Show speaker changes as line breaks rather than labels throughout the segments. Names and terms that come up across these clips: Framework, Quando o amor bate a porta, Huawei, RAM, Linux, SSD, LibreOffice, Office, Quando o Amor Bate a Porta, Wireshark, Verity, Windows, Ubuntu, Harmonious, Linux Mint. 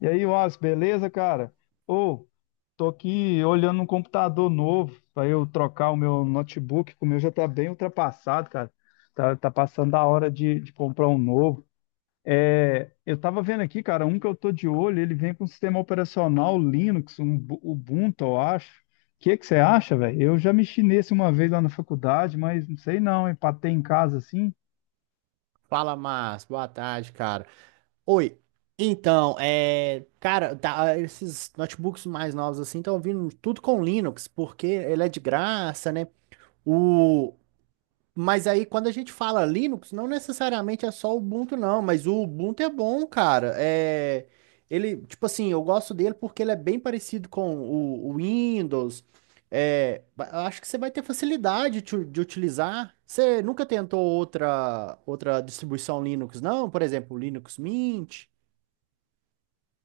E aí, Wallace, beleza, cara? Ô, tô aqui olhando um computador novo para eu trocar o meu notebook, que o meu já tá bem ultrapassado, cara. Tá, tá passando a hora de comprar um novo. Eu tava vendo aqui, cara, um que eu tô de olho, ele vem com um sistema operacional Linux, um Ubuntu, eu acho. O que que você acha, velho? Eu já mexi nesse uma vez lá na faculdade, mas não sei não, hein? Pra ter em casa assim.
Fala, Márcio. Boa tarde, cara. Oi. Então, esses notebooks mais novos assim estão vindo tudo com Linux, porque ele é de graça, né? O, mas aí, quando a gente fala Linux, não necessariamente é só o Ubuntu, não. Mas o Ubuntu é bom, cara. Ele, tipo assim, eu gosto dele porque ele é bem parecido com o Windows. Eu acho que você vai ter facilidade de utilizar. Você nunca tentou outra distribuição Linux, não? Por exemplo, Linux Mint.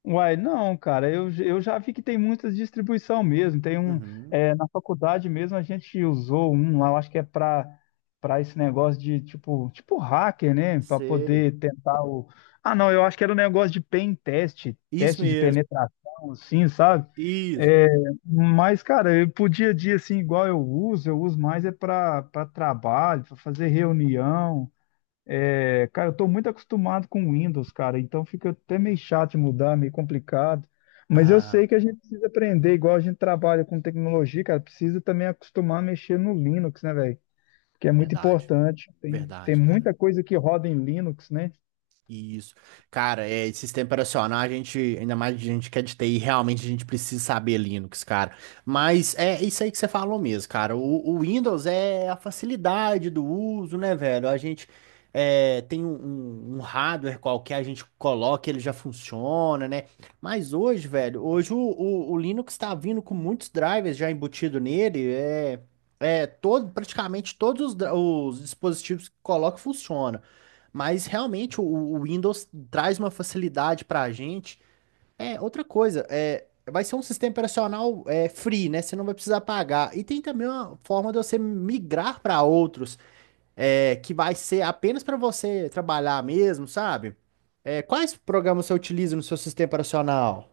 Uai, não, cara, eu já vi que tem muitas distribuição mesmo. Tem um,
Uhum,
é, na faculdade mesmo a gente usou um lá, eu acho que é para esse negócio de tipo hacker, né? Para
sei.
poder tentar o. Ah, não, eu acho que era um negócio de pen test,
Isso
teste de
mesmo.
penetração, assim, sabe?
Isso.
É, mas, cara, eu pro dia a dia, assim, igual eu uso mais é para trabalho, para fazer reunião. É, cara, eu tô muito acostumado com Windows, cara, então fica até meio chato de mudar, meio complicado. Mas eu
Ah,
sei que a gente precisa aprender, igual a gente trabalha com tecnologia, cara, precisa também acostumar a mexer no Linux, né, velho? Que é muito
verdade.
importante. Tem, tem
Verdade, cara.
muita coisa que roda em Linux, né?
Isso. Cara, sistema operacional, a gente, ainda mais a gente que é de TI, realmente a gente precisa saber Linux, cara. Mas é isso aí que você falou mesmo, cara. O Windows é a facilidade do uso, né, velho? Tem um, um hardware qualquer, a gente coloca, ele já funciona, né? Mas hoje, velho, hoje o Linux tá vindo com muitos drivers já embutido nele, é, todo, praticamente todos os, os dispositivos que coloca funcionam. Mas realmente o Windows traz uma facilidade para a gente. Outra coisa, vai ser um sistema operacional free, né? Você não vai precisar pagar. E tem também uma forma de você migrar para outros, que vai ser apenas para você trabalhar mesmo, sabe? É, quais programas você utiliza no seu sistema operacional?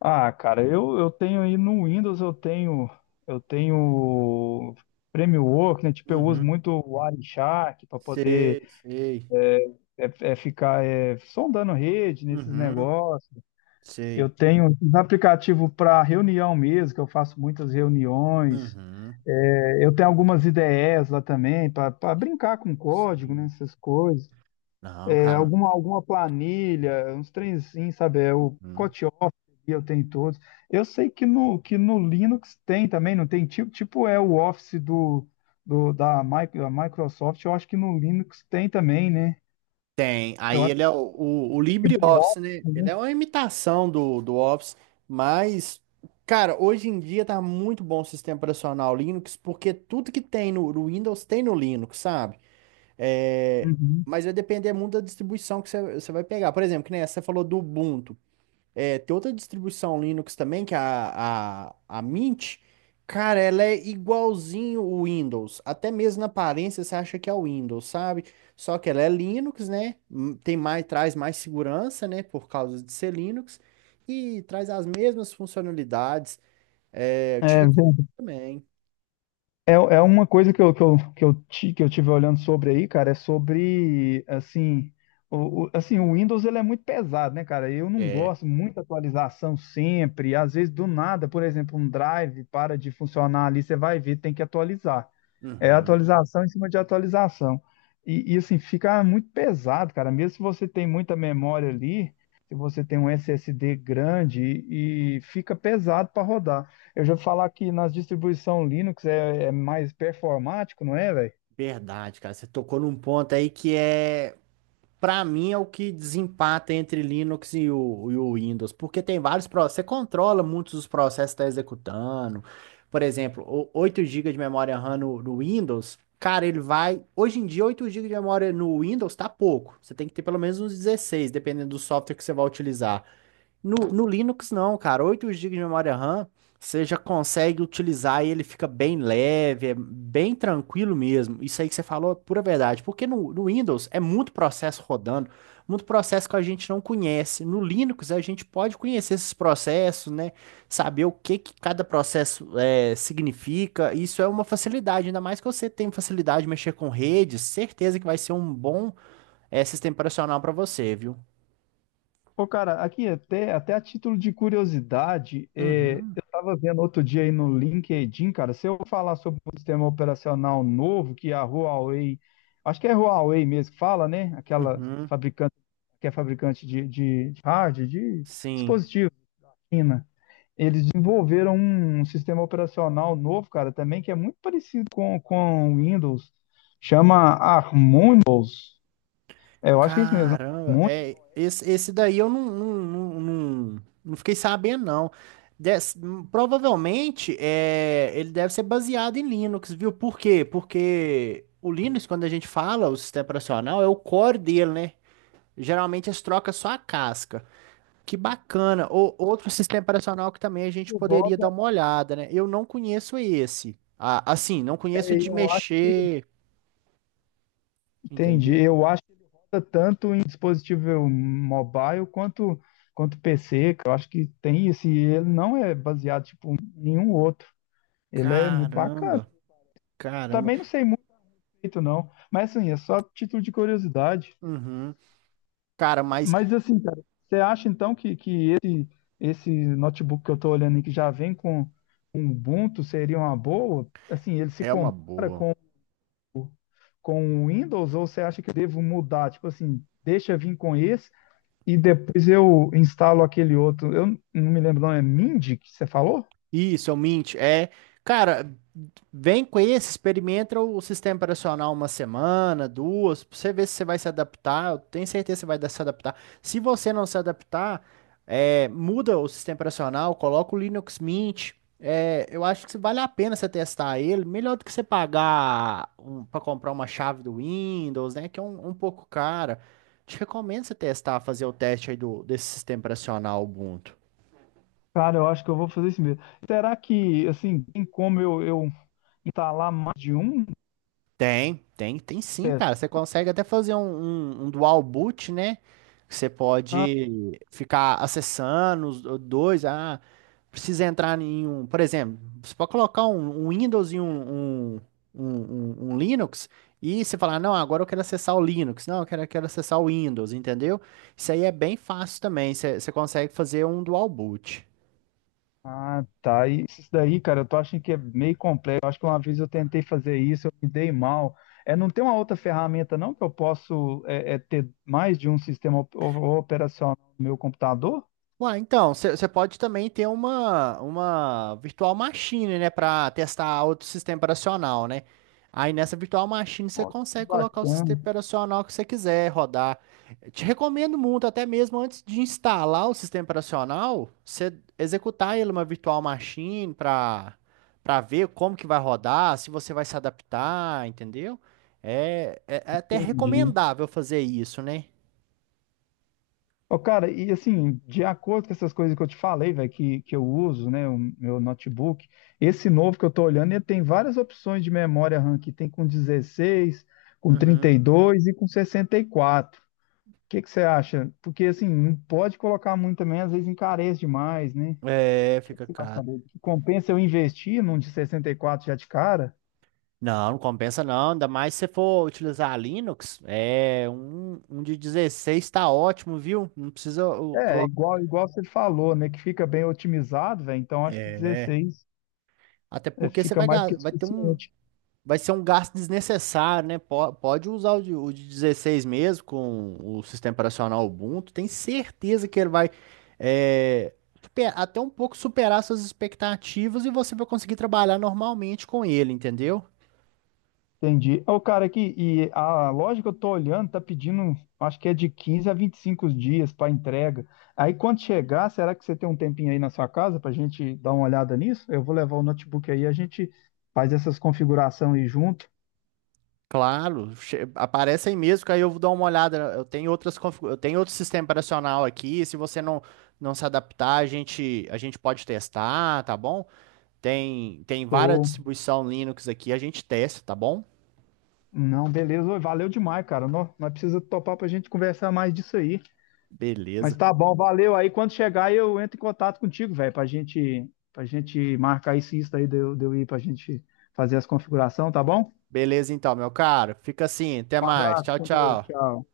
Ah, cara, eu tenho aí no Windows, eu tenho Framework, né? Tipo, eu uso
Uhum.
muito o Wireshark para poder
Sei, sei.
ficar sondando rede nesses
Uhum.
negócios. Eu
Sei.
tenho um aplicativo para reunião mesmo, que eu faço muitas reuniões.
Uhum.
Eu tenho algumas ideias lá também, para brincar com código, né,
Sim.
essas coisas.
Não,
É,
cara.
alguma planilha, uns trenzinhos, sabe? É, o
Uhum.
pacote Office, eu tenho todos. Eu sei que que no Linux tem também, não tem tipo é o Office da da Microsoft, eu acho que no Linux tem também, né?
Tem.
Eu
Aí
acho
ele
que eu
é o,
vou falar
o, o
no LibreOffice,
LibreOffice, né? Ele
né?
é uma imitação do Office, mas, cara, hoje em dia tá muito bom o sistema operacional Linux, porque tudo que tem no, no Windows tem no Linux, sabe? É,
Uhum.
mas vai depender muito da distribuição que você vai pegar. Por exemplo, que nem essa, você falou do Ubuntu. É, tem outra distribuição Linux também, que é a, a Mint. Cara, ela é igualzinho o Windows. Até mesmo na aparência você acha que é o Windows, sabe? Só que ela é Linux, né? Tem mais, traz mais segurança, né? Por causa de ser Linux. E traz as mesmas funcionalidades. É, eu te
É,
recomendo também.
É, é uma coisa que eu, que eu, que eu, ti- que eu tive olhando sobre aí, cara, é sobre, assim, assim, o Windows ele é muito pesado, né, cara? Eu não
É.
gosto, muita atualização sempre, às vezes do nada, por exemplo, um drive para de funcionar ali, você vai ver, tem que atualizar. É
Uhum.
atualização em cima de atualização. Assim, fica muito pesado, cara. Mesmo se você tem muita memória ali, se você tem um SSD grande, e fica pesado para rodar. Eu já vou falar que nas distribuições Linux é mais performático, não é, velho?
Verdade, cara. Você tocou num ponto aí que é. Para mim é o que desempata entre Linux e o Windows, porque tem vários processos, você controla muitos dos processos que está executando. Por exemplo, 8 GB de memória RAM no Windows, cara, ele vai. Hoje em dia, 8 gigas de memória no Windows tá pouco. Você tem que ter pelo menos uns 16 dependendo do software que você vai utilizar. No, no Linux, não, cara. 8 gigas de memória RAM, você já consegue utilizar e ele fica bem leve, é bem tranquilo mesmo. Isso aí que você falou é pura verdade. Porque no Windows é muito processo rodando, muito processo que a gente não conhece. No Linux, a gente pode conhecer esses processos, né? Saber o que que cada processo é, significa. Isso é uma facilidade, ainda mais que você tem facilidade de mexer com redes. Certeza que vai ser um bom sistema operacional para você, viu?
Pô, cara, aqui até a título de curiosidade, é,
Uhum,
eu estava vendo outro dia aí no LinkedIn, cara, se eu falar sobre um sistema operacional novo que a Huawei, acho que é Huawei mesmo que fala, né? Aquela
uhum.
fabricante, que é fabricante de hardware, de
Sim.
dispositivo, China. Eles desenvolveram um sistema operacional novo, cara, também que é muito parecido com o Windows, chama Harmonious. É, eu acho que é isso mesmo,
Caramba,
Harmonious,
é, esse daí eu não fiquei sabendo, não. Des- Provavelmente é, ele deve ser baseado em Linux, viu? Por quê? Porque o Linux, quando a gente fala o sistema operacional, é o core dele, né? Geralmente eles trocam só a casca. Que bacana. Outro sistema operacional que também a gente poderia
roda,
dar uma olhada, né? Eu não conheço esse. Ah, assim, não conheço
é,
de
eu acho.
mexer,
Entendi.
entendeu?
Eu acho que ele roda tanto em dispositivo mobile quanto PC, que eu acho que tem esse. Ele não é baseado em nenhum outro. Ele é muito bacana.
Caramba, caramba.
Também não sei muito direito, não. Mas assim, é só título de curiosidade.
Uhum. Cara, mas
Mas assim, cara, você acha então esse notebook que eu estou olhando e que já vem com um Ubuntu seria uma boa? Assim, ele se
é uma
compara
boa.
com o Windows, ou você acha que eu devo mudar? Tipo assim, deixa vir com esse, e depois eu instalo aquele outro. Eu não me lembro, não. É Mindy que você falou?
Isso, é o Mint. É, cara, vem com esse, experimenta o sistema operacional uma semana, duas, pra você ver se você vai se adaptar. Eu tenho certeza que você vai se adaptar. Se você não se adaptar, muda o sistema operacional, coloca o Linux Mint. É, eu acho que se vale a pena você testar ele, melhor do que você pagar um, para comprar uma chave do Windows, né? Que é um, um pouco cara. Te recomendo você testar, fazer o teste aí do, desse sistema operacional Ubuntu.
Cara, eu acho que eu vou fazer isso mesmo. Será que, assim, tem como eu instalar mais de um
Tem sim,
teste?
cara. Você consegue até fazer um, um dual boot, né? Você
Ah,
pode ficar acessando os dois. Ah, precisa entrar em um. Por exemplo, você pode colocar um, um Windows e um, um, um Linux. E você falar, não, agora eu quero acessar o Linux. Não, eu quero, quero acessar o Windows, entendeu? Isso aí é bem fácil também. Você consegue fazer um dual boot.
ah, tá. E isso daí, cara, eu tô achando que é meio complexo. Eu acho que uma vez eu tentei fazer isso, eu me dei mal. É, não tem uma outra ferramenta, não, que eu posso ter mais de um sistema operacional no meu computador?
Ué, então, você pode também ter uma virtual machine, né, para testar outro sistema operacional, né? Aí nessa virtual machine você
Ó, que
consegue colocar o
bacana,
sistema operacional que você quiser rodar. Eu te recomendo muito, até mesmo antes de instalar o sistema operacional, você executar ele uma virtual machine para para ver como que vai rodar, se você vai se adaptar, entendeu? É até
entendi.
recomendável fazer isso, né?
Ô, cara, e assim, de acordo com essas coisas que eu te falei, velho, que eu uso, né, o meu notebook, esse novo que eu tô olhando, ele tem várias opções de memória RAM, que tem com 16, com trinta
Uhum.
e dois e com 64. O que que você acha? Porque assim, não pode colocar muito também, às vezes encarece demais, né? O
É,
que que
fica
você acha,
caro.
Fabrício? Compensa eu investir num de 64 já de cara?
Não, não compensa não, ainda mais se você for utilizar Linux, é um, um de 16 tá ótimo, viu? Não precisa
É,
colocar.
igual você falou, né, que fica bem otimizado, velho, então acho que
É,
16
até porque você
fica
vai,
mais do que
vai ter um,
suficiente.
vai ser um gasto desnecessário, né? Pode usar o de 16 mesmo com o sistema operacional Ubuntu. Tem certeza que ele vai é, até um pouco superar suas expectativas e você vai conseguir trabalhar normalmente com ele, entendeu?
Entendi. Ô, cara, aqui, e a loja que eu tô olhando tá pedindo, acho que é de 15 a 25 dias para entrega. Aí quando chegar, será que você tem um tempinho aí na sua casa pra gente dar uma olhada nisso? Eu vou levar o notebook aí, a gente faz essas configurações aí junto.
Claro, aparece aí mesmo, que aí eu vou dar uma olhada. Eu tenho outras, eu tenho outro sistema operacional aqui. Se você não, não se adaptar, a gente pode testar, tá bom? Tem, tem várias
Ou
distribuição Linux aqui, a gente testa, tá bom?
não, beleza. Ô, valeu demais, cara. Nós precisa topar pra gente conversar mais disso aí. Mas
Beleza.
tá bom, valeu. Aí quando chegar, eu entro em contato contigo, velho, pra gente marcar isso aí, de eu ir pra gente fazer as configurações, tá bom?
Beleza, então, meu caro. Fica assim, até
Um
mais.
abraço,
Tchau,
com Deus.
tchau.
Tchau.